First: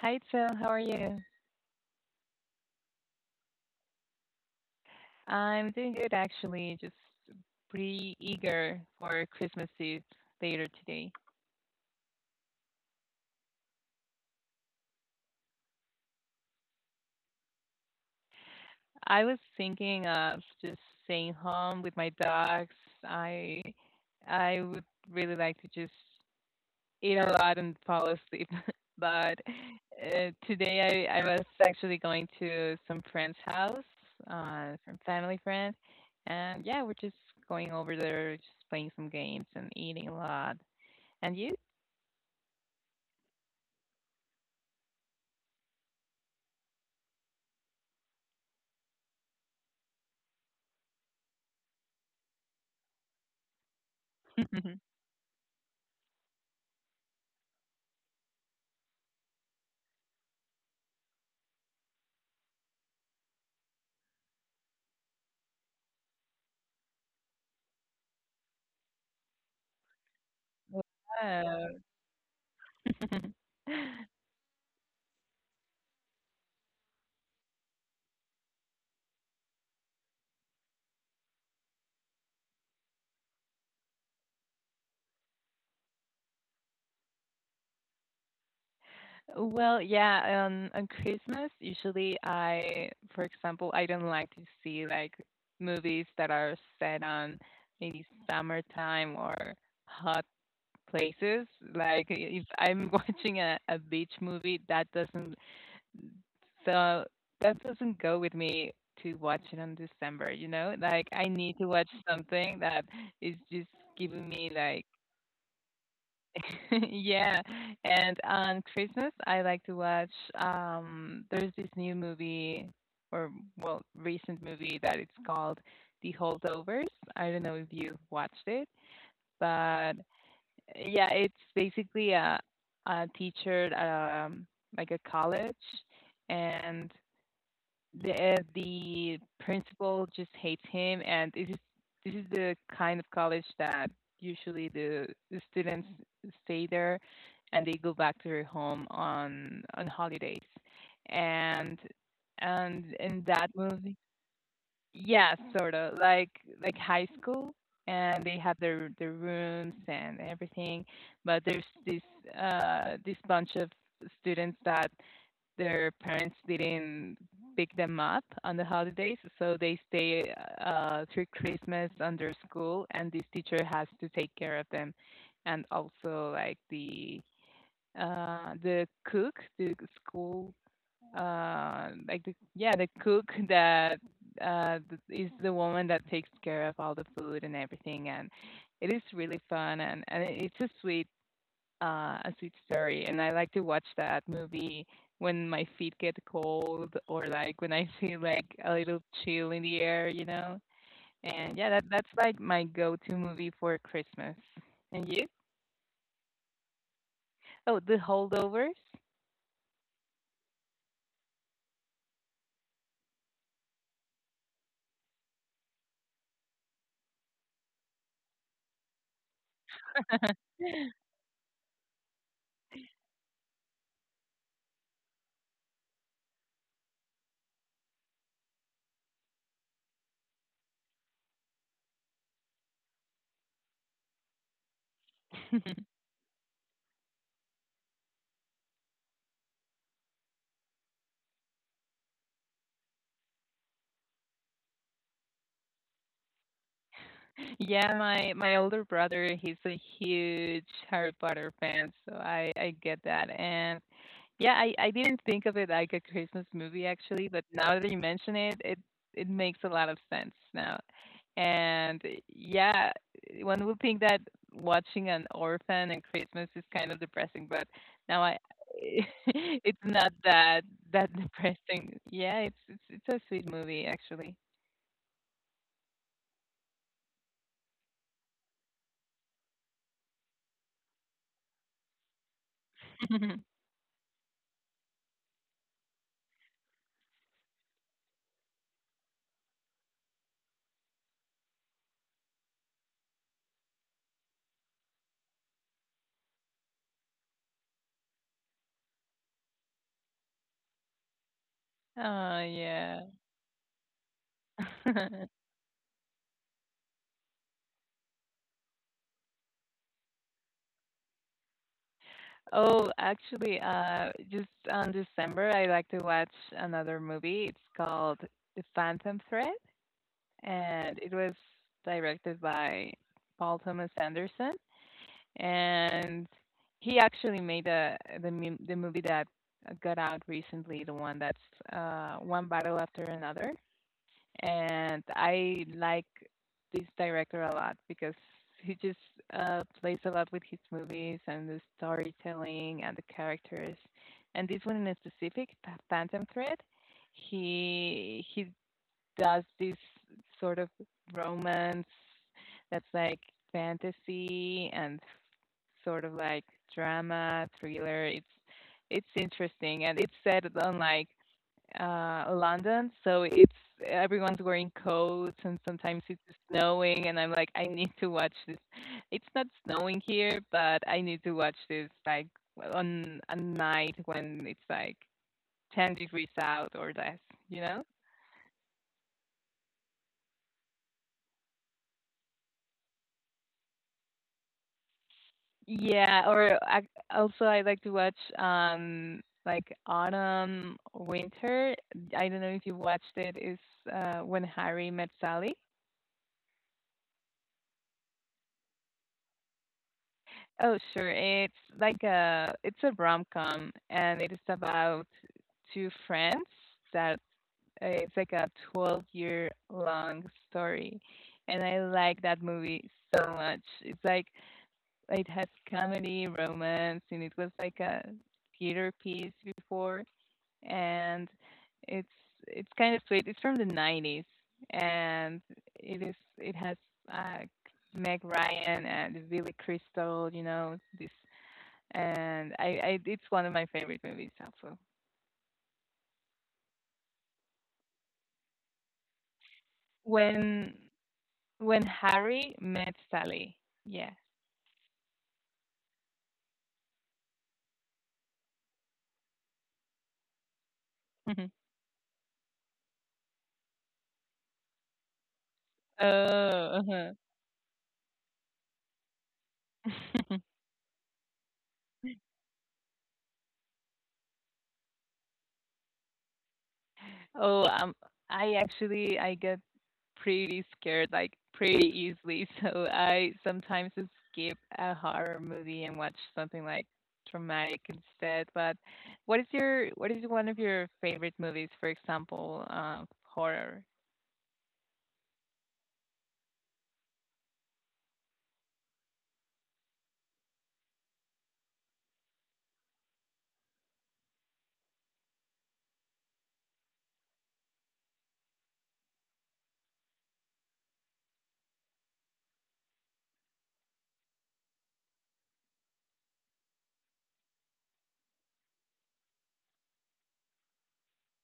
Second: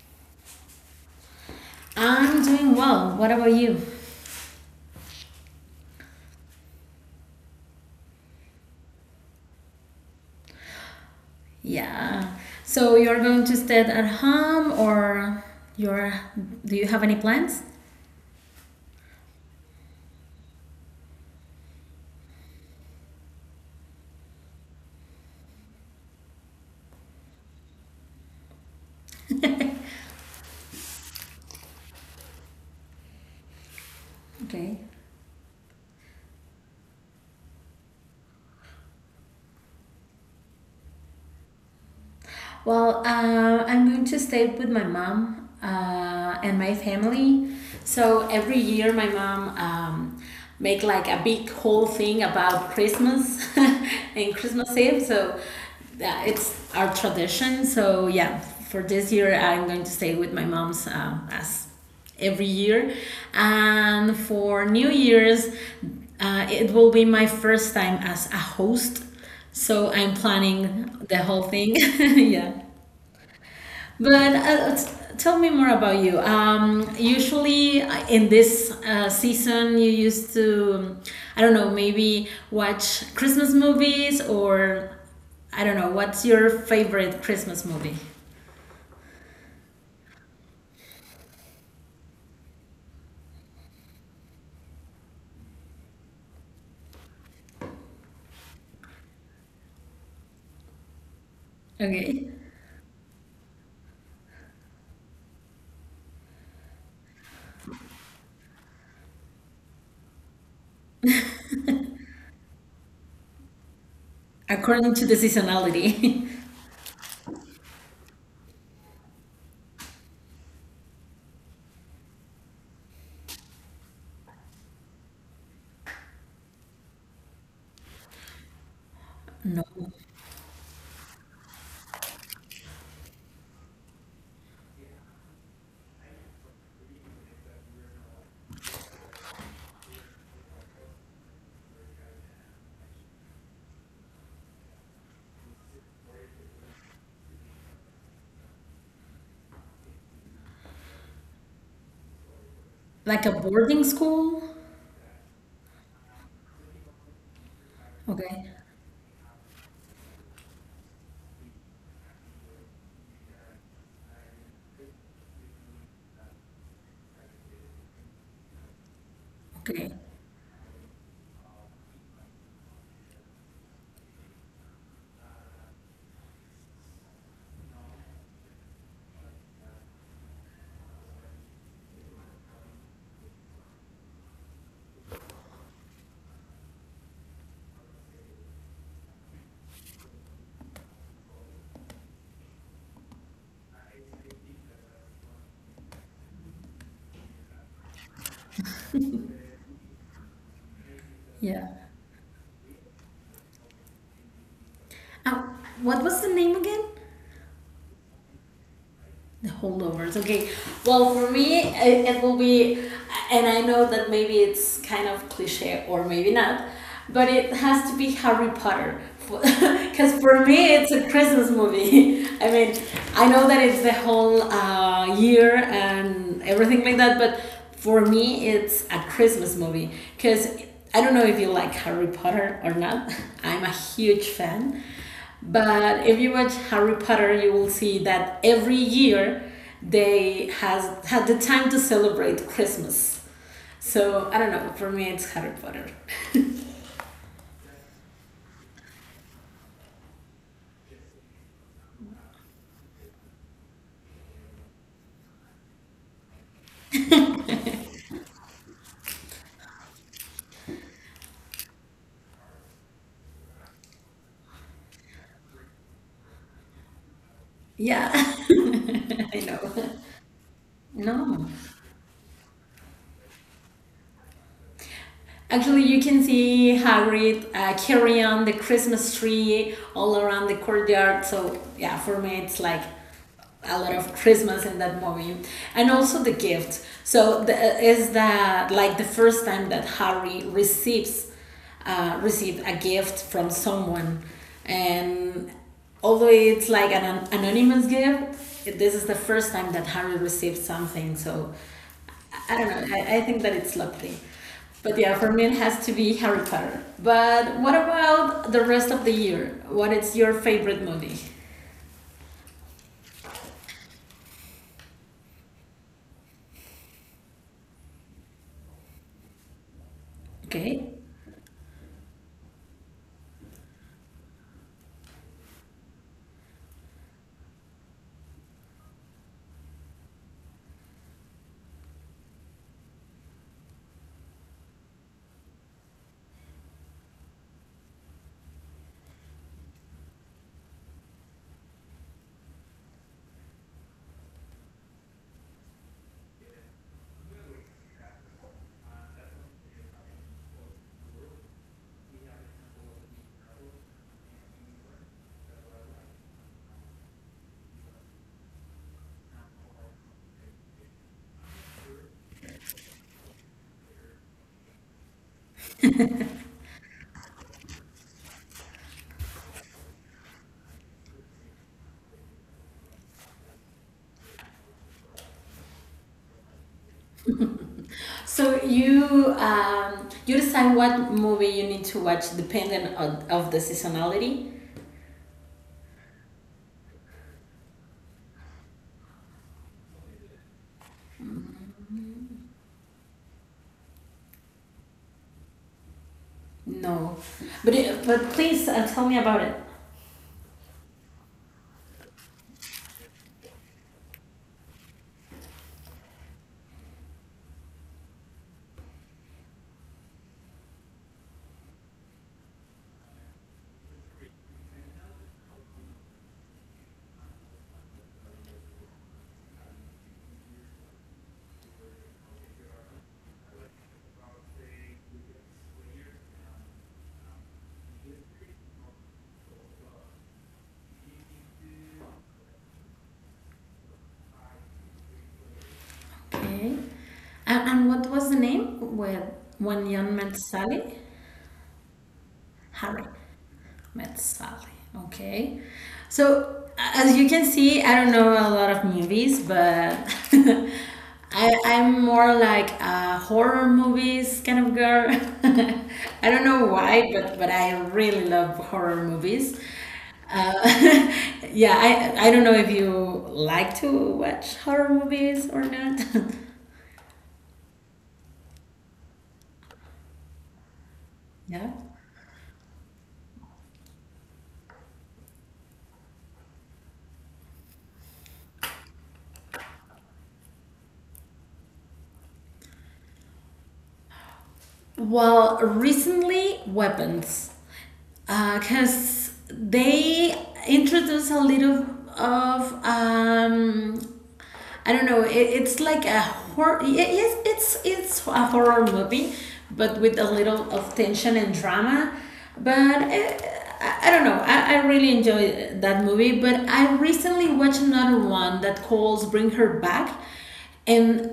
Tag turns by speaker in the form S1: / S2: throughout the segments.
S1: Hi, Phil. How are you?
S2: I'm doing well. What about you?
S1: I'm doing good, actually. Just pretty eager for Christmas Eve later today.
S2: Yeah. So you're going to stay at home, or you're? Do you have any plans?
S1: I was thinking of just staying home with my dogs. I I would really like to just eat a lot and fall asleep. But today I was actually going to some friend's house,
S2: Okay.
S1: some family friend, and yeah, we're just going over there, just playing some games and eating a lot. And you?
S2: Well, I'm going to stay with my mom and my family. So every year, my mom make like a big whole thing about Christmas and Christmas
S1: Mhm.
S2: Eve. So it's our tradition. So yeah, for this year, I'm going to stay with my mom's as every year. And for New Year's, it will be my first time as a host. So I'm planning the whole thing.
S1: Wow.
S2: yeah. But tell me more about you. Usually in this season, you used to, I don't know, maybe watch Christmas movies or I don't know, what's your favorite Christmas movie?
S1: Well, yeah, on Christmas, usually I, for example, I don't like to see like movies that are set on maybe summertime or hot places. Like
S2: Okay.
S1: if I'm watching a beach movie, so that doesn't go with me to watch it on December, you know? Like I need to watch something that is just giving me like
S2: According to the seasonality.
S1: yeah, and on Christmas, I like to watch. There's this new movie, or well, recent movie that it's called The Holdovers. I don't know if you watched it,
S2: no.
S1: but yeah, it's basically a teacher at like a college, and the principal just hates him, and this is the kind of college that usually the students stay there, and they go back to their home on holidays, and in
S2: Like a
S1: that
S2: boarding
S1: movie,
S2: school?
S1: yeah, sort of like high school, and they have
S2: Okay.
S1: their rooms and everything, but there's this this bunch of students that their parents didn't pick them up on the holidays, so they
S2: Okay.
S1: stay through Christmas under school, and this teacher has to take care of them, and also like the cook, the school, like the yeah, the cook that uh, th- is the woman that takes care of all the food and everything, and it is really fun, and it's a sweet A Sweet Story, and I like to watch that movie when my feet get cold or like when I feel like a little chill in the air, you know. And yeah,
S2: Yeah.
S1: that's like my go-to movie for Christmas. And you?
S2: Uh, what was the name again?
S1: Oh, The Holdovers.
S2: The holdovers. Okay. Well, for me, it will be, and I know that maybe it's kind of cliche or maybe not, but it has to be Harry Potter. Because for me, it's a Christmas movie. I mean, I know that it's the whole. Year and everything like that. But for me, it's a Christmas movie because I don't know if you like Harry Potter or not. I'm a huge fan. But if you watch Harry Potter, you will see that every year they has had the time to celebrate Christmas. So I don't know. For me, it's Harry Potter.
S1: Yeah, my older brother, he's a huge Harry Potter fan, so I get that. And yeah, I didn't think of it like a Christmas movie actually, but now that you mention it, it makes a lot of sense now. And yeah, one would think that watching an orphan and Christmas is kind of depressing, but
S2: Yeah,
S1: now I
S2: I
S1: it's
S2: know.
S1: not that
S2: No.
S1: depressing. Yeah, it's a sweet movie actually.
S2: Actually, you can see Hagrid carry on the Christmas tree all around the courtyard. So yeah, for me, it's like a lot of Christmas in that movie, and also the gift. So is that like the first time that Harry receives received a gift from someone, and although it's like an anonymous gift, this is the first time that Harry received something. So
S1: Oh
S2: I don't know.
S1: yeah.
S2: I think that it's lovely. But yeah, for me it has to be Harry Potter. But what about the rest of the year? What is your favorite movie?
S1: Oh, actually, just on December, I like to watch another movie. It's called The Phantom Thread,
S2: Okay.
S1: and it was directed by Paul Thomas Anderson, and he actually made the movie that got out recently, the one that's one battle after another. And I like this director a lot because he just plays a lot with his movies and the storytelling and the characters. And this one in specific, Phantom Thread, he does this sort of romance that's like fantasy and sort of like drama thriller. It's interesting and it's set on like London, so it's everyone's wearing coats, and sometimes it's snowing, and I'm like, I need to watch this. It's not snowing here, but I need to watch this like on a night when it's like 10 degrees out or less, you know?
S2: So you you decide what movie you need to watch depending on of the seasonality.
S1: Yeah, also I like to watch like autumn winter. I don't know if you watched it. Is when Harry met Sally.
S2: No, but please tell me about it.
S1: Oh, sure. It's like a it's a rom-com and it is about two friends that it's like a 12-year long story. And I like that movie so much. It's like it has comedy, romance, and it was like a theater piece before and it's it's kind of sweet. It's from the 90s and it has uh, Meg Ryan and Billy Crystal, you know, this and I it's one of my favorite movies also.
S2: Okay, and what was the name? Where when young met
S1: When
S2: Sally,
S1: when Harry met
S2: Harry.
S1: Sally, yeah.
S2: Met Sally. Okay. So as you can see, I don't know a lot of movies, but
S1: Mhm.
S2: I'm more like a horror movies kind of girl. I don't know
S1: Oh, uh-huh.
S2: why, but I really love horror movies. Uh, yeah, I don't know if you like to watch horror movies or not.
S1: Oh, I actually I get pretty scared like
S2: yeah.
S1: pretty easily, so I sometimes just skip a horror movie and watch something like dramatic instead. But what is one of your favorite movies, for example, horror?
S2: Well, recently weapons, because they introduce a little of I don't know. It's like a horror. Yes, it's a horror movie, but with a little of tension and drama. But I don't know. I really enjoy that movie. But I recently watched another one that calls "Bring Her Back," and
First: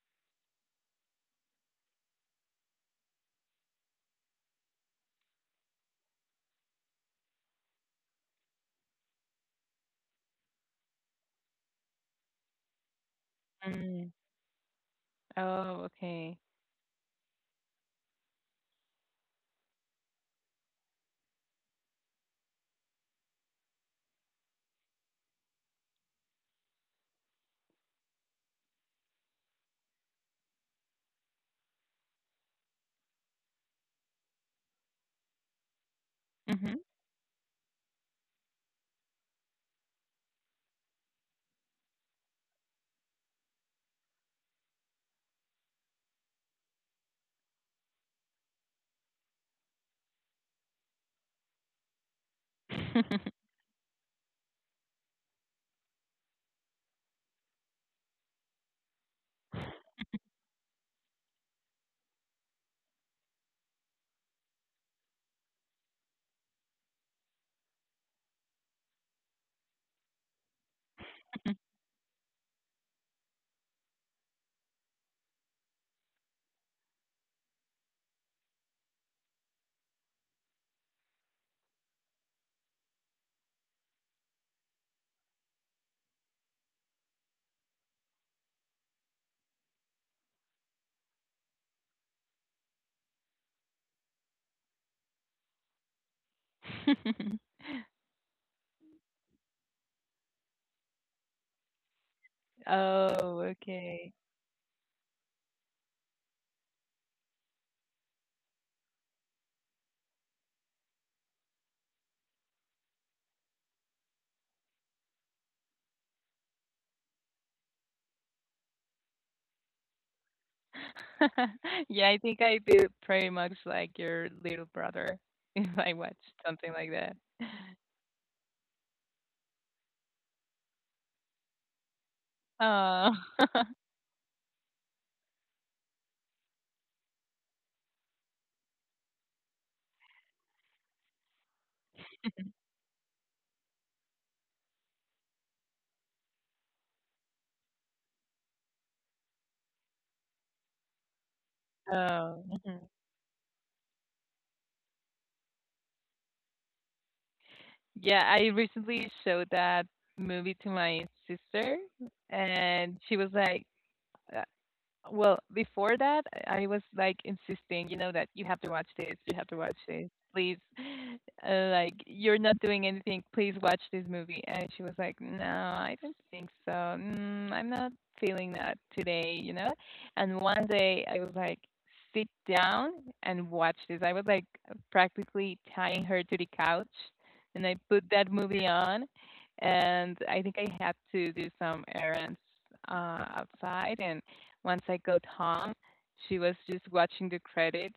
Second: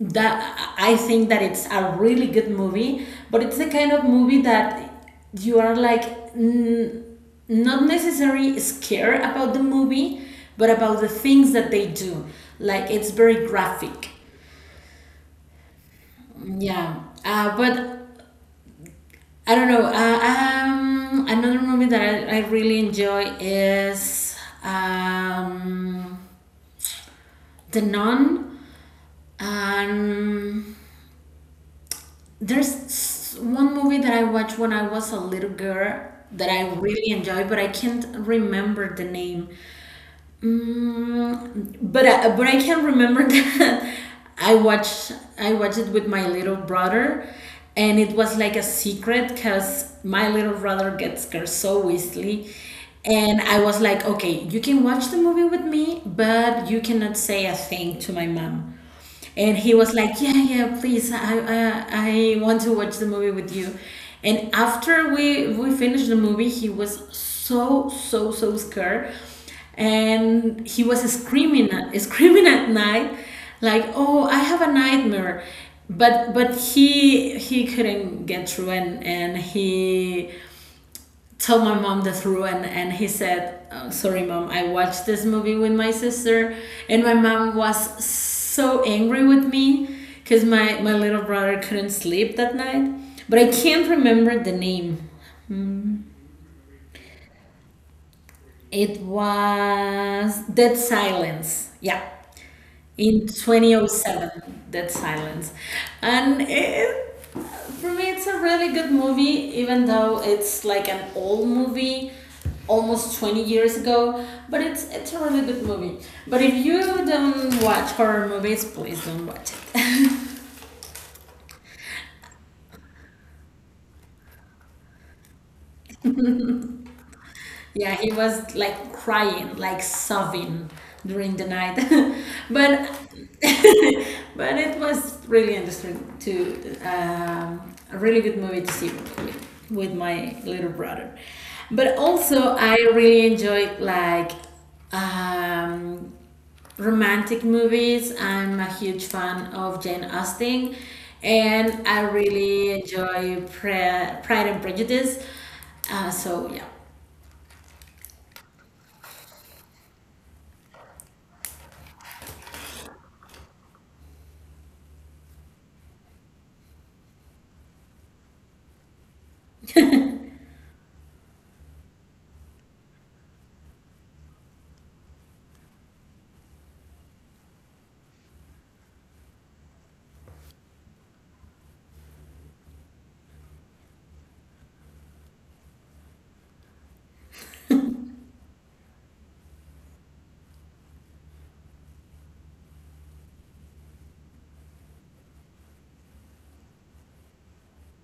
S2: that I think that it's a really good movie, but it's the kind of movie that you are like n- not necessarily scared about the movie, but about the things that they do. Like it's very graphic.
S1: Mm. Oh, okay.
S2: Yeah, but I don't know. Another movie that I really enjoy is um, The Nun. Um, there's one movie that I watched when I was a little girl that I
S1: Hmm.
S2: really enjoyed, but I can't remember the name. But but I can remember that I watched I watched it with my little brother, and it was like a secret because my little brother gets scared so easily, and I was like, okay, you can watch the movie with me, but you cannot say a thing to my mom. And he was like, yeah, yeah, please, I want to watch the movie with you. And after we finished the movie, he was so so so scared and he was screaming at night like, oh, I have a nightmare. But but he couldn't get through, and he told my mom the truth, and he said, oh, sorry, mom, I watched this movie with my sister, and my mom was so angry with me because my little brother couldn't sleep that night, but I can't remember the name. It was Dead Silence, yeah, in
S1: Oh, okay.
S2: 2007. Dead Silence. and it, for me, it's a really good movie even though it's like an old movie, almost 20 years ago, but it's a really good movie, but if you don't watch horror movies, please don't watch it.
S1: Yeah, I think I feel pretty much like your little brother if I watch something like that.
S2: Yeah, he was like crying, like sobbing during the night. but
S1: Oh.
S2: but it was really interesting to a really good movie to see with my little brother. But also, I really enjoyed like um, romantic movies. I'm a huge fan of Jane Austen, and I
S1: Oh.
S2: really
S1: Mhm.
S2: enjoy Pride and Prejudice. So yeah,
S1: Yeah, I recently showed that movie to my sister, and she was like, well, before that, I was like insisting, you know, that you have to watch this, you have to watch this, please. Like, you're not doing anything, please watch this movie. And she was like, no, I don't think so. Mm, I'm not feeling that today, you know? And one day I was like, sit down and watch this. I was like practically tying her to the couch. And I put that movie on. And I think I had to do some errands uh, outside. And once I got home, she was just watching the credits,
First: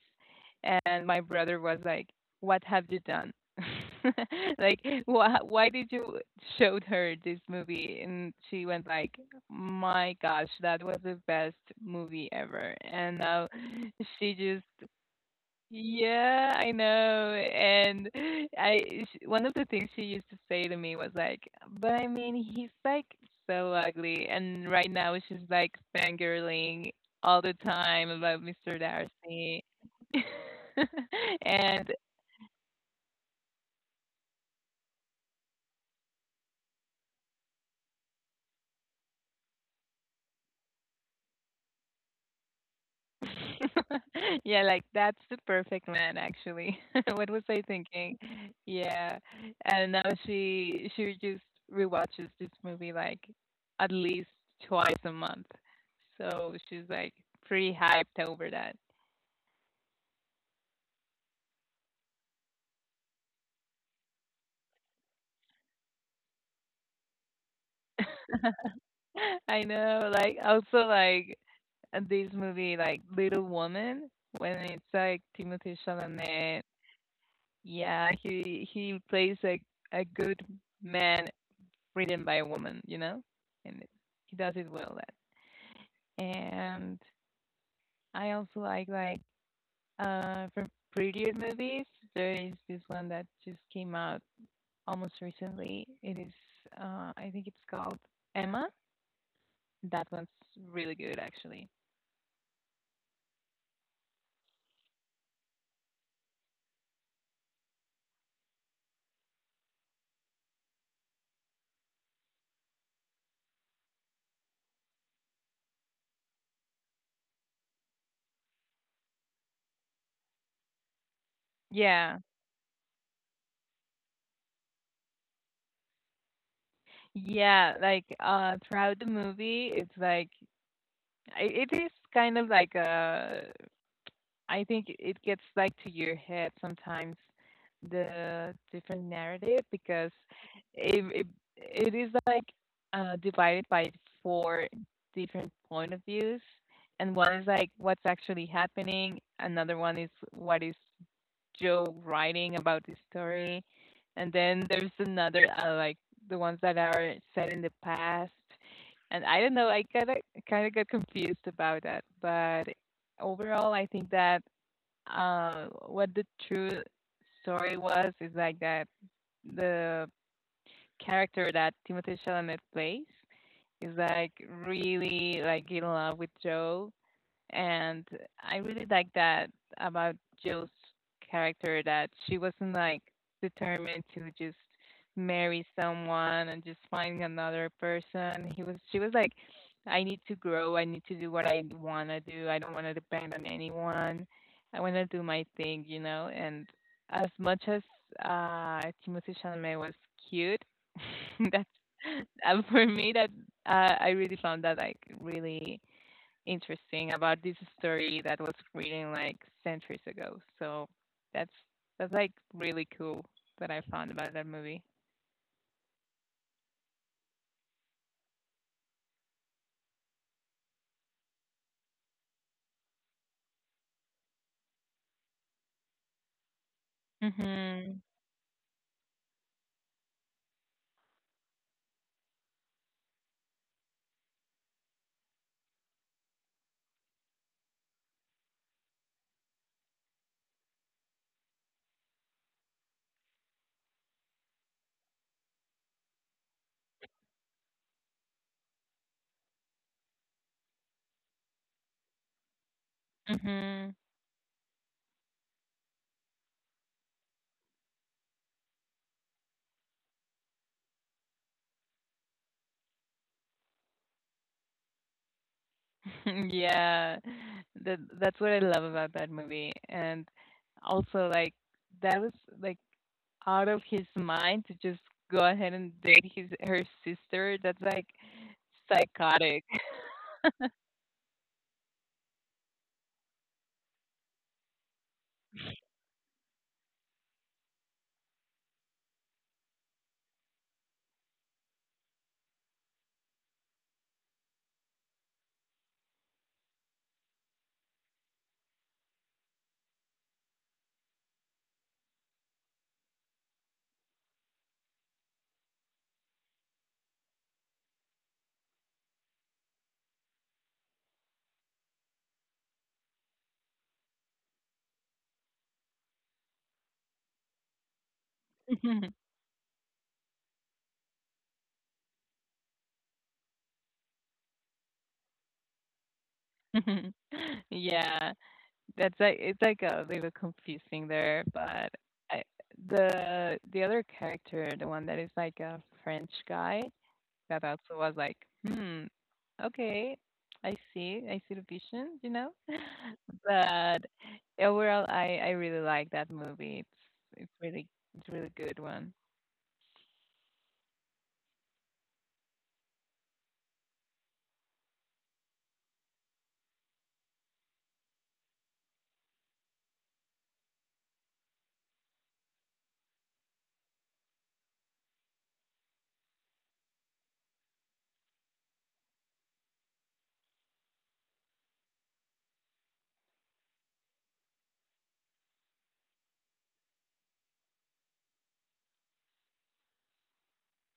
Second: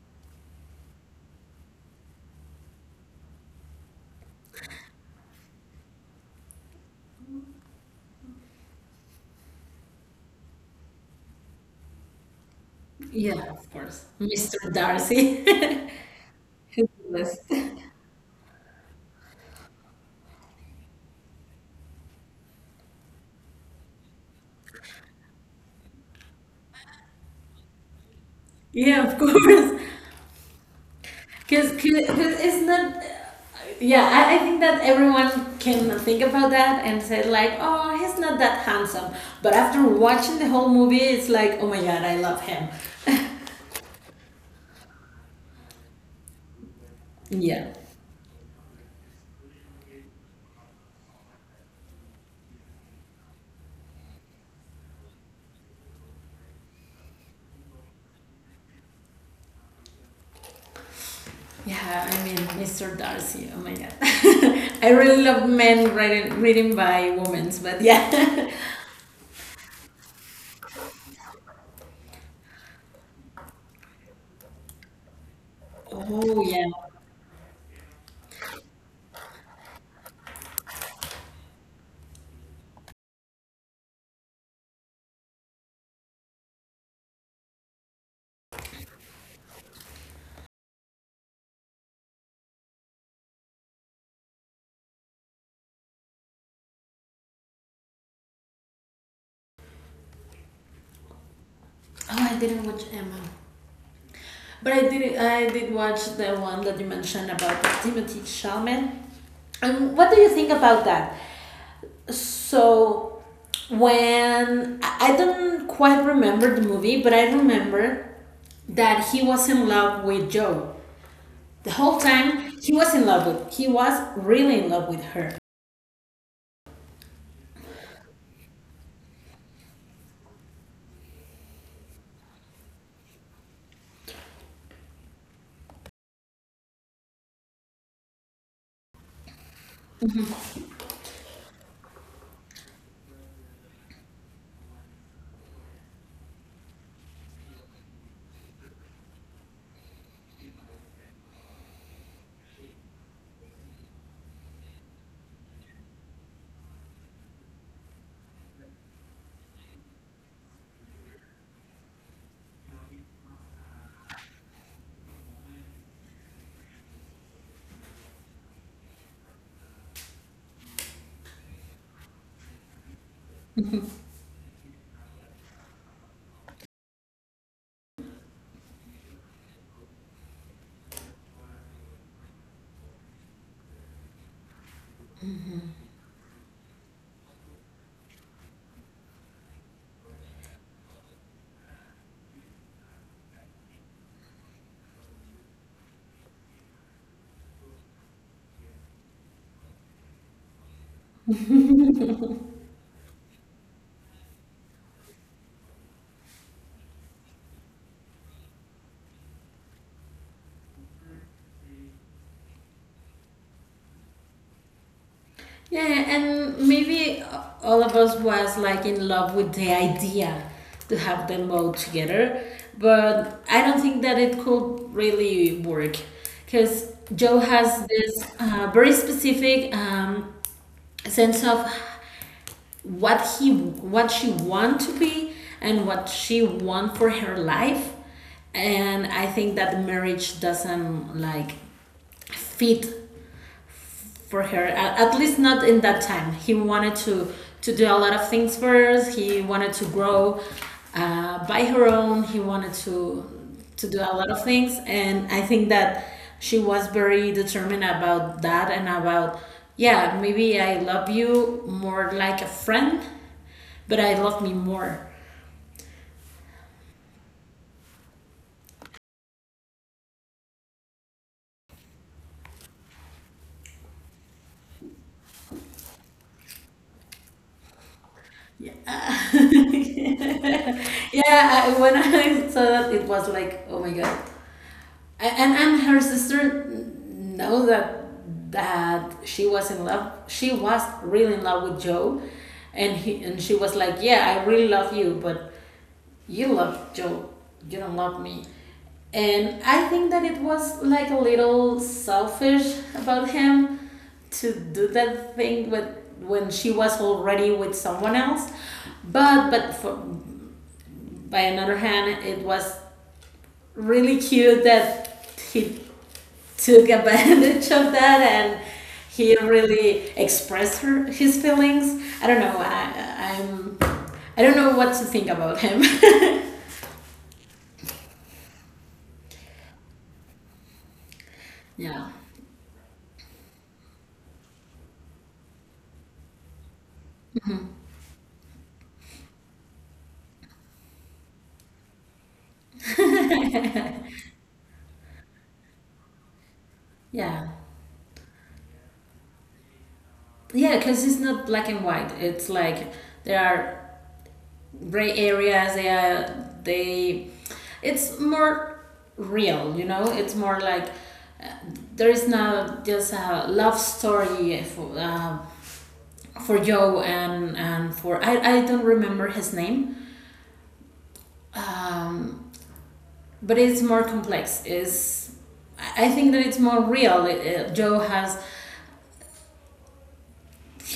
S1: and my brother was like, "What have you done? Like, why did you showed her this movie?" And she went like, "My gosh, that was the best movie ever." And now
S2: yeah, of course,
S1: she
S2: Mr.
S1: just
S2: Darcy.
S1: yeah, I
S2: Who could
S1: know.
S2: list?
S1: And I sh one of the things she used to say to me was like, "But I mean, he's like so ugly." And right now she's like fangirling all the time about Mr.
S2: Yeah, of
S1: Darcy.
S2: course. Because
S1: And
S2: it's not. Yeah, I think that everyone can think about that and say, like, oh, he's not that handsome. But after watching the whole movie, it's like, oh my god, I love him.
S1: yeah, like that's the perfect man actually. What was I
S2: yeah.
S1: thinking? Yeah. And now she just rewatches this movie like at least twice a month. So she's like pretty hyped over that.
S2: Yeah, I mean, Mr. Darcy, oh my god. I really love men written by women, but yeah.
S1: I know, like also like this movie like Little Woman when it's like Timothée
S2: oh,
S1: Chalamet.
S2: yeah.
S1: Yeah, he plays like a good man written by a woman, you know, and he does it well. That and I also like from previous movies. There is this one that just came out almost recently. It is I think it's called Emma. That one's really good actually.
S2: Oh, I didn't watch Emma. But I did watch the one that you mentioned about Timothy Chalamet. And what do you think about that? So when I don't quite remember the movie, but I remember that he was in love with Joe. The whole
S1: Yeah,
S2: time he was in love with, he was really in love with her.
S1: yeah. Like throughout the movie, it's like it is kind of like a I think it gets like to your head sometimes the different narrative because it, it, it is like divided by four different point of views, and one is like what's actually happening, another one is what is Joe writing about this story, and then there's another like the ones that are set in the past. And I don't know, I kind of got confused about that, but overall I think that what the true story was is like that the character that Timothée Chalamet plays is like really like in love with Joe. And I really like that about Jill's character, that she wasn't like determined to just marry someone and just find another person. He was She was like, I need to grow, I need to do what I want to do. I don't want to depend on anyone. I want to do my thing, you know, and as much as Timothy Chalamet was cute, that's for me that I really found that like really interesting about this story that was written like centuries ago. So that's that's like really cool that I found about that movie.
S2: Yeah, and maybe all of us was like in love with the idea to have them all together, but I don't think that it could really work because Joe has
S1: Mhm.
S2: this very specific sense of what he what she want to be and what she want for her life, and I think that marriage doesn't like fit for her. At least not in that time. He wanted to do a lot of things for us. He wanted to grow by her own. He wanted to
S1: Mhm.
S2: do a lot of things, and I think that she was very determined about that and about, yeah, maybe I love you more like a friend, but I love me more.
S1: Yeah. That's what I love about that movie. And also like that was like out of his mind to just go ahead and date his her sister. That's like psychotic.
S2: Yeah, when I saw that, it was like, oh my god. And her sister know that that she was in love, she was really in love with Joe, and she was like, yeah, I really love you, but you love Joe, you don't love me. And I think that it was like a little selfish about him to do that thing with, when she was already with someone else. But by another hand, it was really cute that he took advantage of that and he really his feelings. I don't know. I, I'm. I don't know what to think about him.
S1: Yeah. That's like it's like a little confusing there, but
S2: yeah.
S1: I, the other character, the one that is like a French guy, that also was like, hmm, okay, I see the vision, you know. But overall, I really like that movie. It's
S2: yeah.
S1: it's really it's a really good one.
S2: Yeah, because it's not black and white. It's like there are gray areas. They are they. It's more real, you know. It's more like uh, there is not just a love story, uh, for Joe and for, I don't remember his name, um, but it's more complex. Is I think that it's more real. Joe has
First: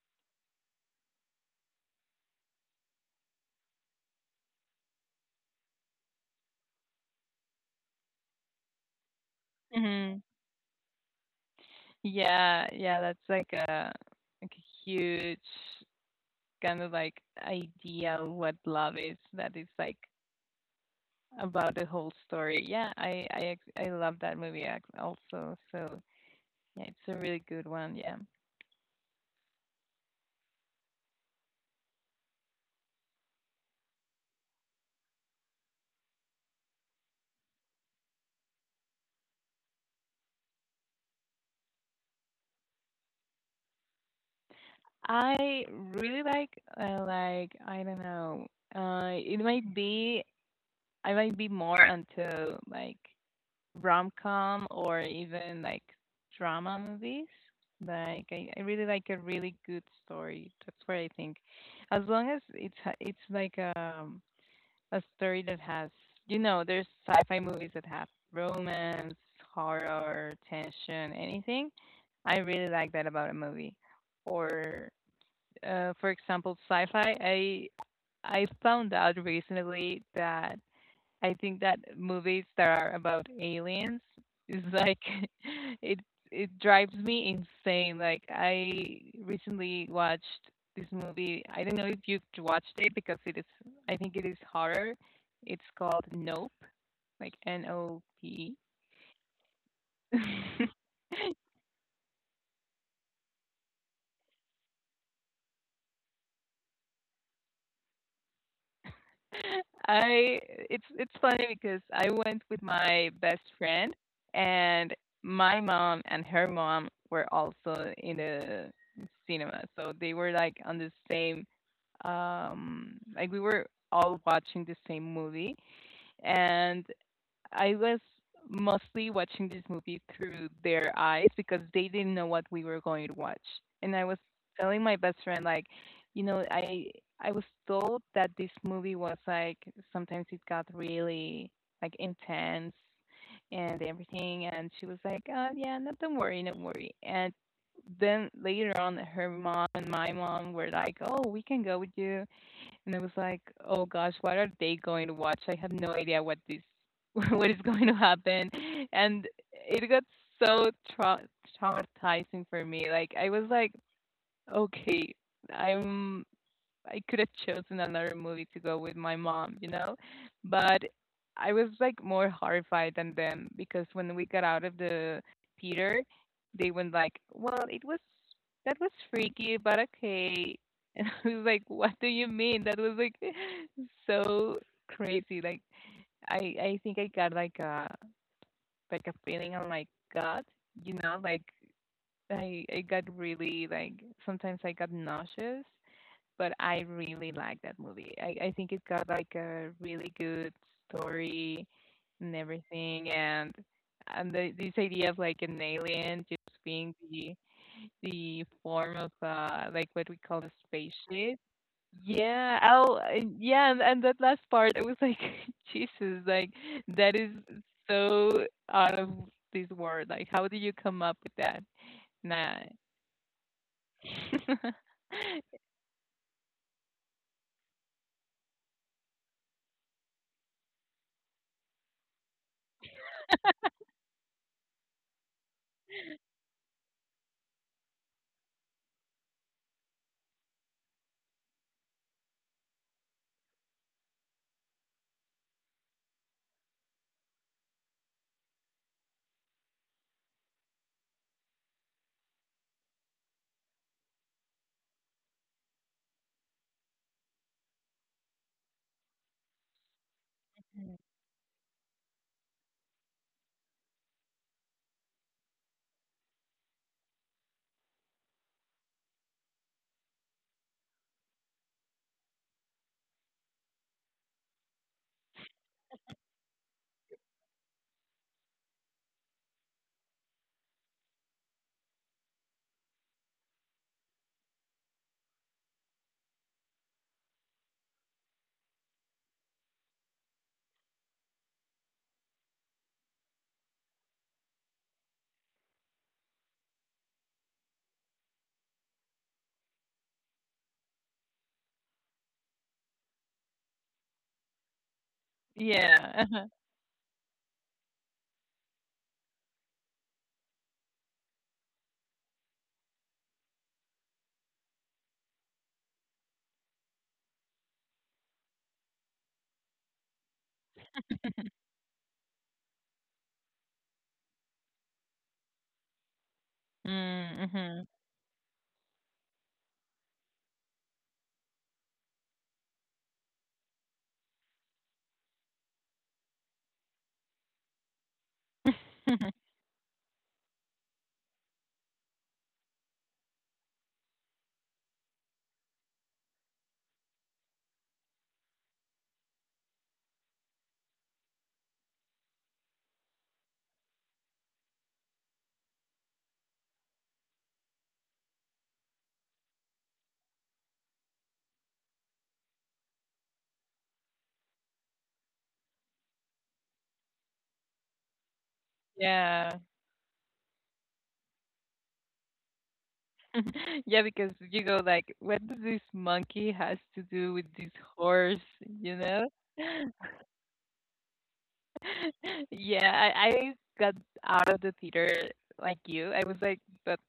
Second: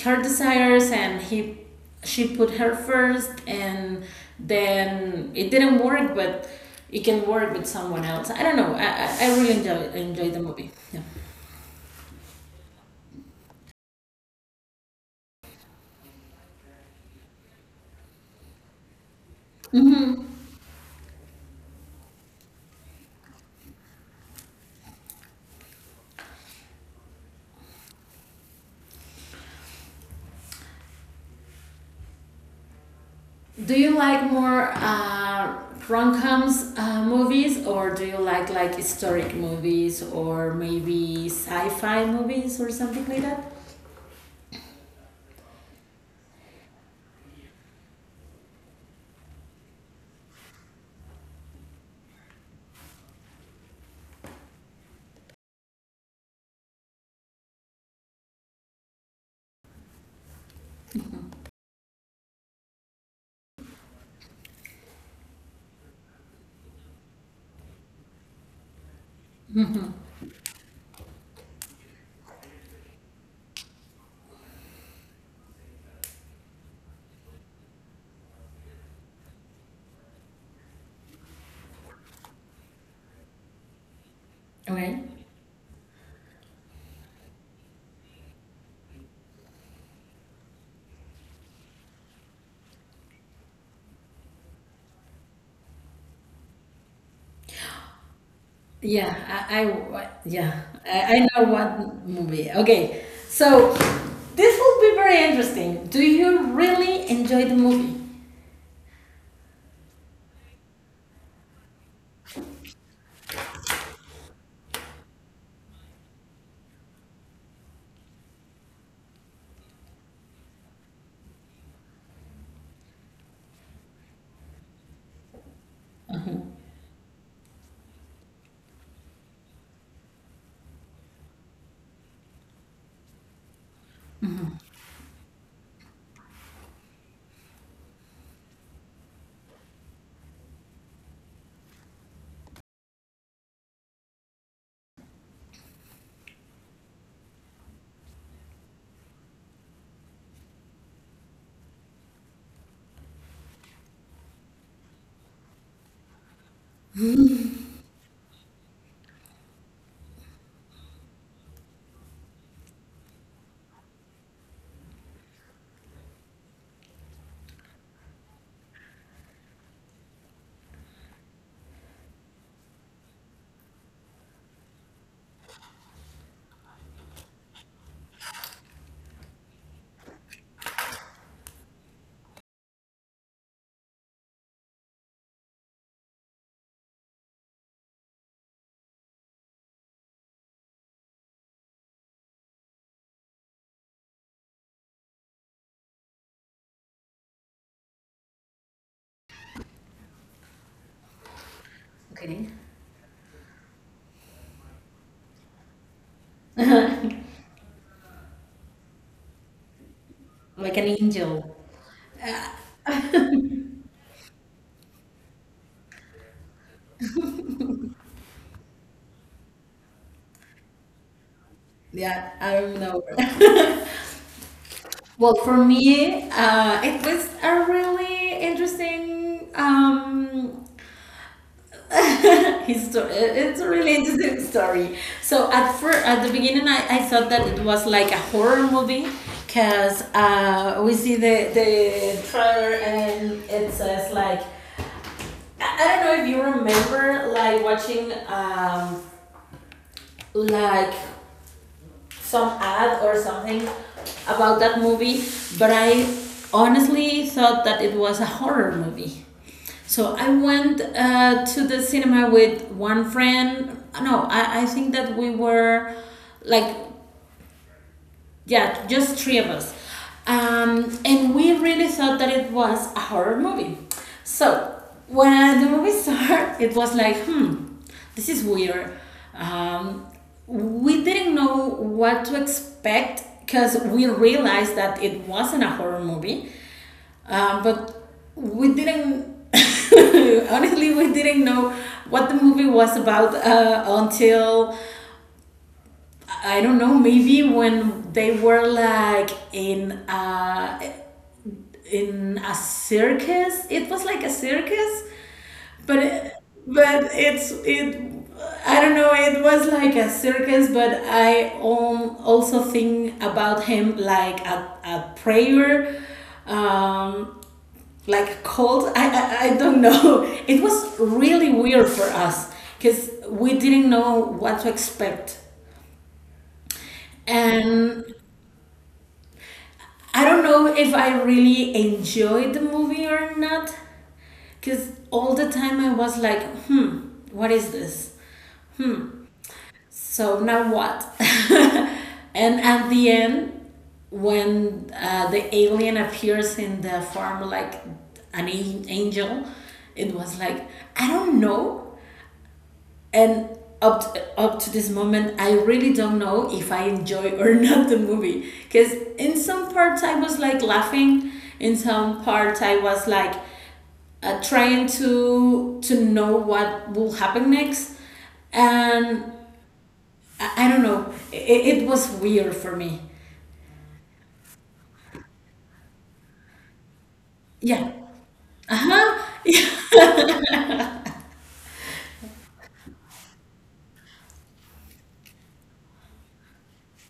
S2: her desires and he she put her first and then it didn't work, but it can work with someone else. I don't know. I really
S1: Hmm.
S2: enjoy the movie, yeah.
S1: Yeah, yeah, that's like a huge kind of like idea of what love is. That is like about the whole story. Yeah, I love that movie also. So yeah, it's a really good one. Yeah,
S2: Do you like more rom-coms movies, or do you like historic movies or maybe sci-fi movies or something like that?
S1: I really like I don't know. It might be I might be more into like rom com or even like drama movies. Like I really like a really good story. That's what I think. As long as it's like a story that has, you know, there's sci-fi movies that have romance, horror, tension, anything. I really like that about a movie. Or, for example, sci-fi. I found out recently that I think that movies that are about aliens is like
S2: Okay.
S1: it it drives me insane. Like I recently watched this movie. I don't know if you've watched it because it is I think it is horror. It's called Nope, like N O P.
S2: Yeah, I
S1: E.
S2: yeah, I know what movie. Okay. So this will be very interesting. Do you really enjoy the movie?
S1: I it's funny because I went with my best friend and my mom and her mom were also in the cinema. So they were like on the same we were all watching the same movie, and I was mostly watching this movie through their eyes because they didn't know what we were going to watch. And I was telling my best friend like, you know, I I was told that this movie was like sometimes it got really like intense and everything, and she was like, "Oh yeah, no, don't worry, don't worry." And then later on her mom and my mom were like, "Oh, we can go with you." And I was like, "Oh gosh, what are they going to watch? I have no idea what this what is going to happen." And it got so trau traumatizing for me. Like I was like, "Okay, I'm I could have chosen another movie to go with my mom, you know? But I was like more horrified than them, because when we got out of the theater, they went like, "Well, it was that was freaky, but okay." And I was like, "What do you mean? That was like so crazy." Like I think I got like a feeling on my gut, you know, like I got really like sometimes I got nauseous, but I really like that movie. I think it got like a really good story and
S2: Okay.
S1: everything, and this idea of like an alien just being the form of like what we call a
S2: Like an
S1: spaceship.
S2: angel.
S1: Yeah. Yeah. And that last part, I was like, Jesus, like that is so out of this world. Like, how do you come up with that?
S2: Yeah,
S1: Nah.
S2: I don't know. Well, for me, it was a really interesting it's a really interesting story. So at first, at the beginning, I thought that it was like a horror movie because we see the trailer and it says like, I don't know if you remember like watching like some ad or something about that movie, but I honestly thought that it was a horror movie. So I went to the cinema with one friend. No, I think that we were like, yeah, just three of us. And we really thought that it was a horror movie. So when the movie started, it was like, hmm, this is weird. Um, we didn't know what to expect because we realized that it wasn't a horror movie, but we didn't. Honestly, we didn't know what the movie was about until I don't know, maybe when they were like in a circus. It was like a circus, but
S1: Yeah.
S2: it,
S1: Uh-huh.
S2: but it's it I don't know, it was like a circus, but I also think about him like a prayer, um, like a cult. I don't know. It was really weird for us because we didn't know what to expect.
S1: Mm, Mm-hmm.
S2: And I don't know if I really enjoyed the movie or not, because all the time I was like, hmm, what is this? So now what? And at the end, when the alien appears in the form like angel, it was like, I don't know. And up to this moment I really don't know if I enjoy or not the movie, because in some parts I was like laughing, in some parts I was like trying to know what will happen next. And
S1: Yeah.
S2: I don't know, it was weird for me.
S1: Yeah, because you go like, what does this monkey has to do with this
S2: Yeah.
S1: horse, you
S2: Uh-huh.
S1: know? Yeah, I got out of the theater like you. I was like, but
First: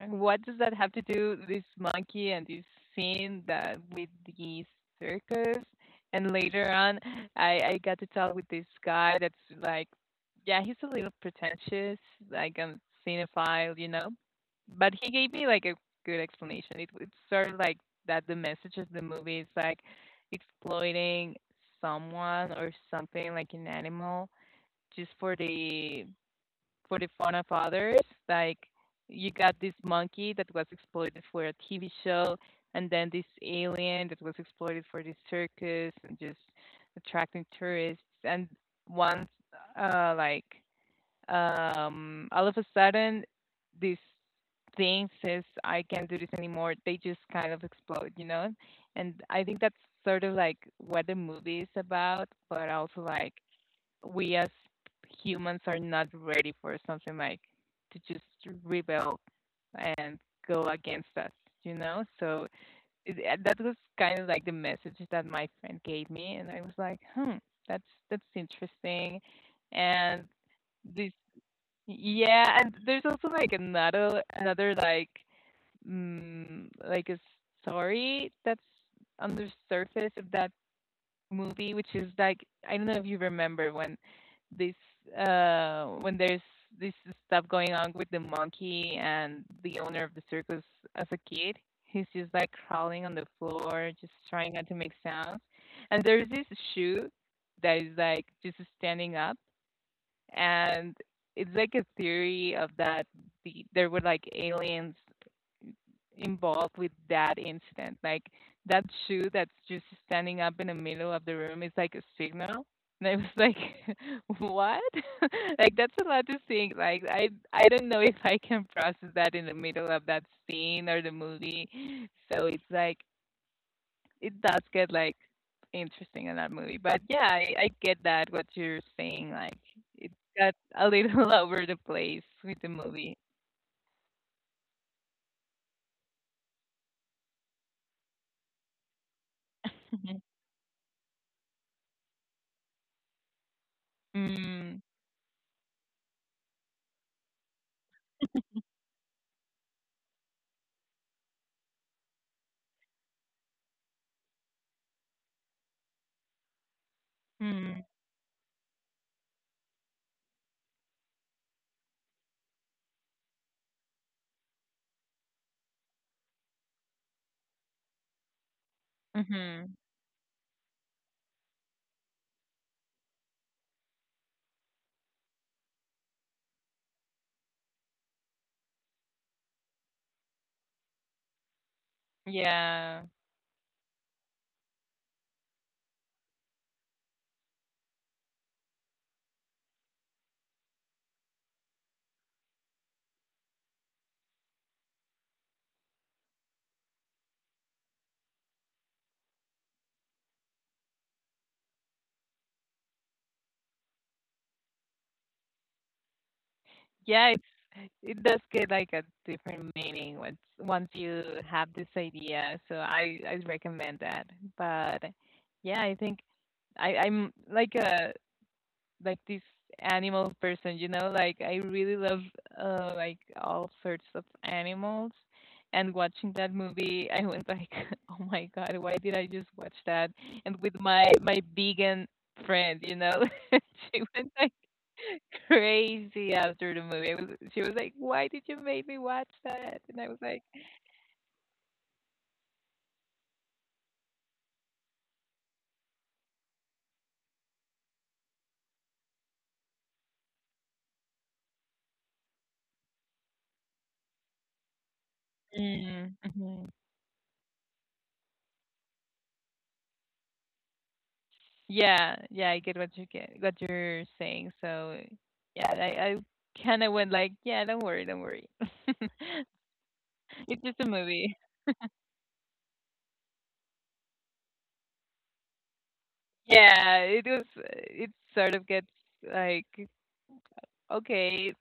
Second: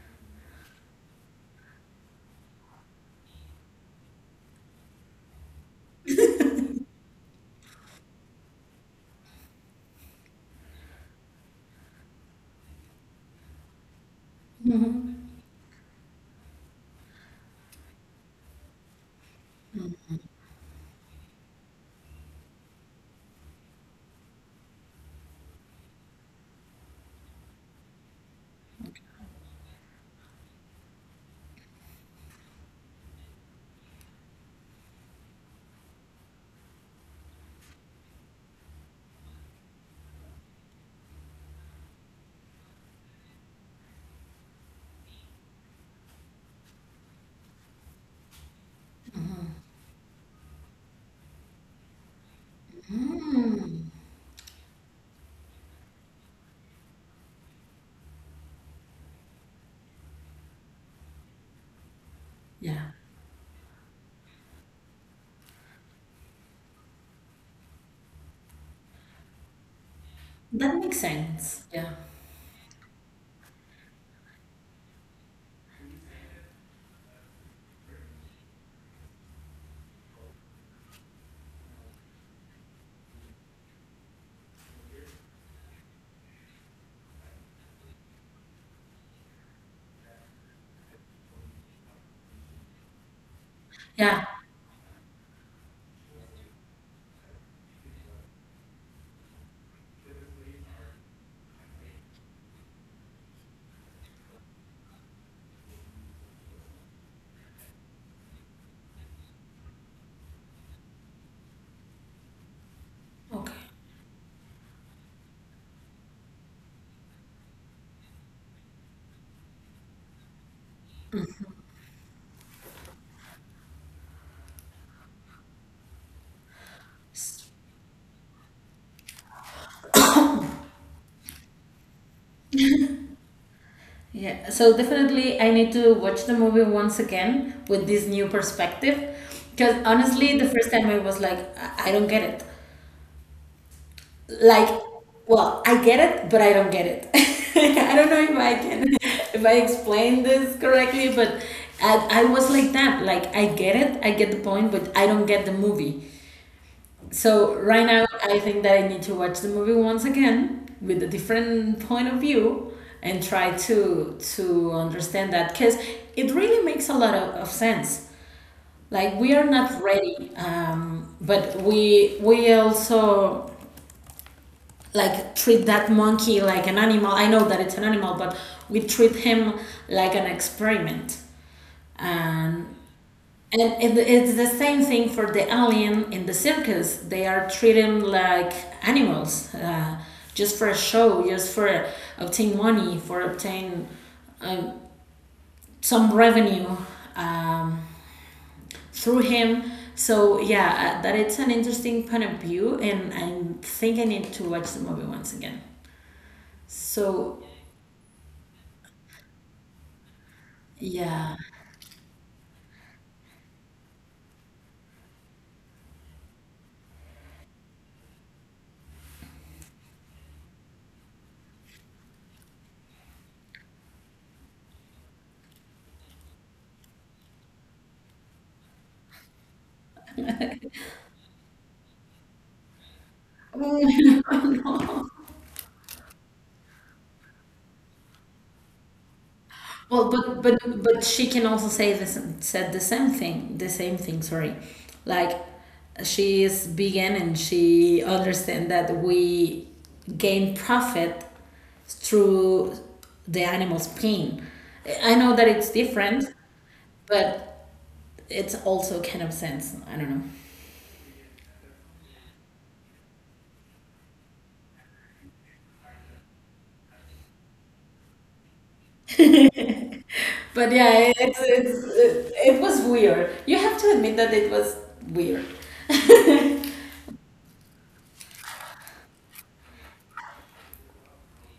S1: And what does that have to do, this monkey and this scene that with the circus? And later on, I got to talk with this guy that's like, yeah, he's a little pretentious, like a cinephile, you know? But he
S2: Mhm.
S1: gave me like a good explanation. It's sort of like that the message of the movie is like exploiting someone or something like an animal just for the fun of others. Like you got this monkey that was exploited for a TV show, and then this alien that was exploited for this circus and just attracting tourists. And once, uh, like all of a sudden, this thing says, "I can't do this anymore." They just kind of explode, you know. And I think that's sort of like what the movie is about, but also like
S2: Hmm.
S1: we as humans are not ready for something like to just rebel and go against us, you know? So
S2: Yeah,
S1: it, that was kind of like the message that my friend gave me, and I was like, hmm, that's that's interesting, and
S2: that makes
S1: this,
S2: sense, yeah.
S1: yeah, and there's also like another like like a story that's on the surface of that movie, which is like I don't know if you remember when this when there's this stuff going on with the monkey and the owner of the circus as a kid. He's just like crawling on the floor, just
S2: Yeah.
S1: trying not to make sounds. And there's this shoe that is like just standing up, and it's like a theory of that there were like aliens involved with that incident. Like that shoe that's just standing up in the middle of the room is like a signal. And I was like,
S2: Okay.
S1: what? Like that's a lot to think. Like I don't know if I can process that in the middle of that scene or the movie. So it's like it does get like interesting in that movie. But yeah, I get that what you're saying. Like it got a little over the place with the movie.
S2: Yeah, so definitely I need to watch the movie once again with this new perspective. Because
S1: Mm-hmm.
S2: honestly, the first time I was like, I don't get it. Like,
S1: Mm-hmm.
S2: well, I get it, but I don't get it. I don't know if I can, if I explain this correctly, but I was like that. Like, I get it, I get the point, but I don't get the movie. So right now, I think that I need to watch the movie once again with a different point of view and try to understand that, because it really makes a lot of sense. Like we are
S1: Mm-hmm.
S2: not ready, but we also like treat that monkey like an animal. I know that it's an animal, but we treat him like an experiment, and
S1: Yeah.
S2: it's the same thing for the alien in the circus. They are treating like animals, just for a show, just for obtain money, for obtain um, some revenue um, through him. So yeah, that it's an interesting point of view, and I think I need to watch the movie once again.
S1: Yeah, it,
S2: So
S1: it does get like a different meaning once you
S2: yeah.
S1: have this idea. So I recommend that. But yeah, I think I'm like a like this animal person, you know, like I really love like all sorts of animals, and watching that movie I went like, "Oh my God, why did I just watch that?" And with my vegan friend, you know, she went like crazy after the movie. I was, she was like, "Why did you make me watch that?" And I
S2: Well,
S1: was like,
S2: but she can also say this said the same thing, the same thing. Sorry, like she is vegan and she understand that we gain profit through the animal's pain. I know that it's
S1: mm,
S2: different,
S1: hmm
S2: but it's also kind of sense. I don't know.
S1: "Yeah, yeah, I get what you get, what you're saying." So yeah, I kind of went like, "Yeah, don't worry, don't worry. it's
S2: But
S1: just a
S2: yeah,
S1: movie."
S2: it was weird. You have to admit that it was weird.
S1: Yeah, it was. It sort of gets like, okay,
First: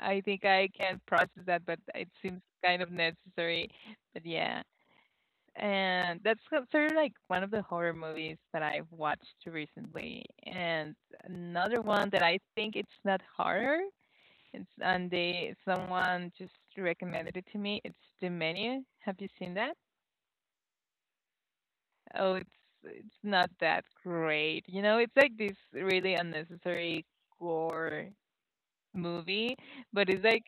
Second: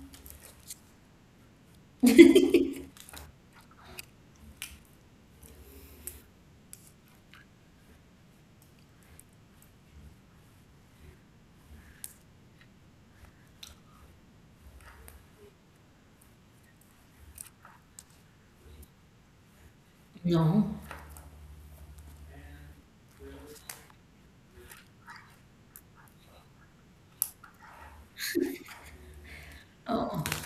S1: I think I can process that, but it seems kind of necessary. But yeah, and that's sort of like one of the horror movies that I've watched recently. And another one that I think it's not horror. It's and they someone just recommended it to me. It's The Menu. Have you seen that?
S2: No.
S1: Oh, it's not that great. You know, it's like this really unnecessary gore movie, but it's
S2: Oh,
S1: like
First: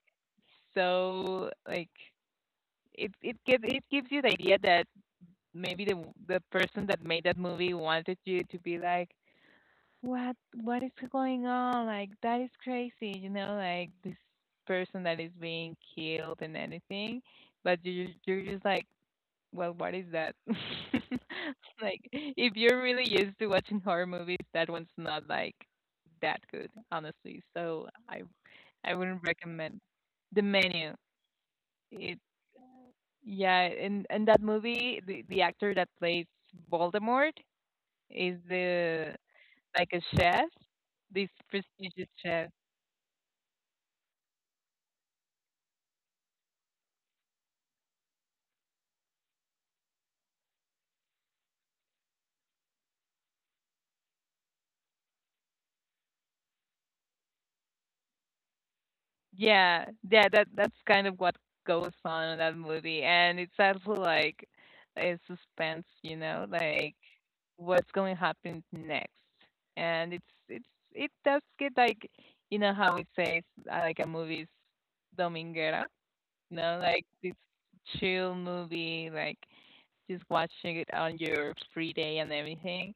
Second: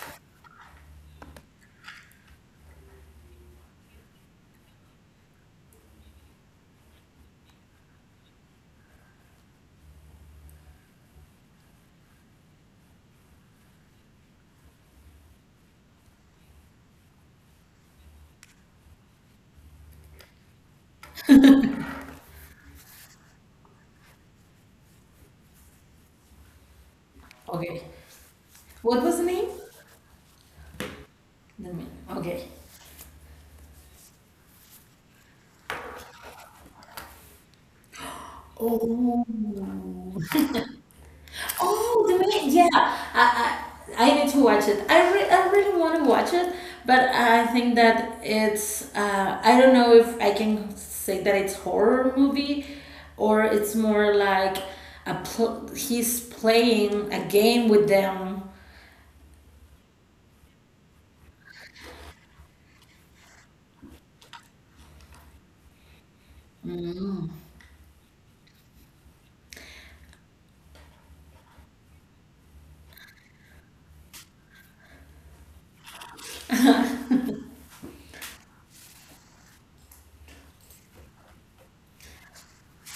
S1: so like it gives you the idea that maybe the person that made that movie wanted you to be like, what what is going on? Like that is crazy, you know, like this person that is being killed and anything. But you you're just like, well, what is that? Like if you're really used to watching horror movies, that one's not like that good, honestly.
S2: okay.
S1: So I
S2: What
S1: wouldn't
S2: was the name?
S1: recommend the menu.
S2: The name.
S1: It
S2: Okay.
S1: yeah, and that movie, the actor that plays Voldemort, Is the
S2: Oh.
S1: like a chef? This
S2: Oh,
S1: prestigious
S2: the minute,
S1: chef.
S2: yeah. I need to watch it. I really want to watch it, but I think that it's, I don't know if I can say that it's horror movie, or it's more like a pl he's playing a game with them.
S1: Yeah, yeah. That's kind of what goes on in that movie, and it's also like a suspense. You know, like
S2: Mm.
S1: what's going to happen next, and it does get like you know how it says like a movie's dominguera. You know, like this chill movie, like just watching it on your free day and everything.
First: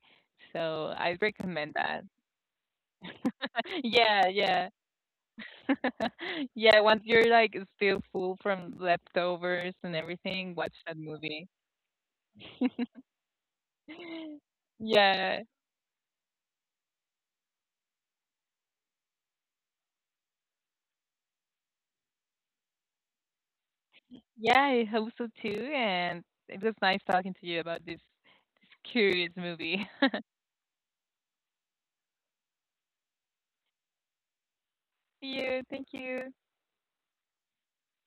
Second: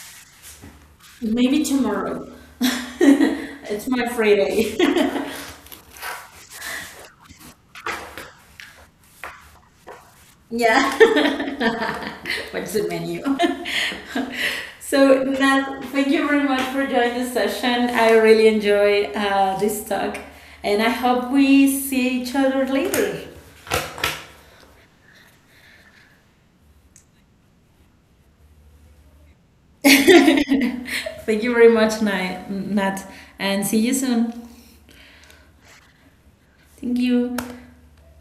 S1: So I
S2: Maybe
S1: recommend that.
S2: tomorrow. It's my
S1: Yeah, yeah.
S2: Friday.
S1: Yeah, once you're like still full from leftovers and everything, watch that
S2: Yeah.
S1: movie.
S2: What's the menu? So,
S1: Yeah.
S2: Nat, thank you very much for joining the session. I really enjoy this talk, and I hope we see each other later.
S1: Yeah, I hope so too. And it was nice talking to you about this curious movie.
S2: Thank you very much, Nat, and see you soon.
S1: See you. Thank you.
S2: Thank you.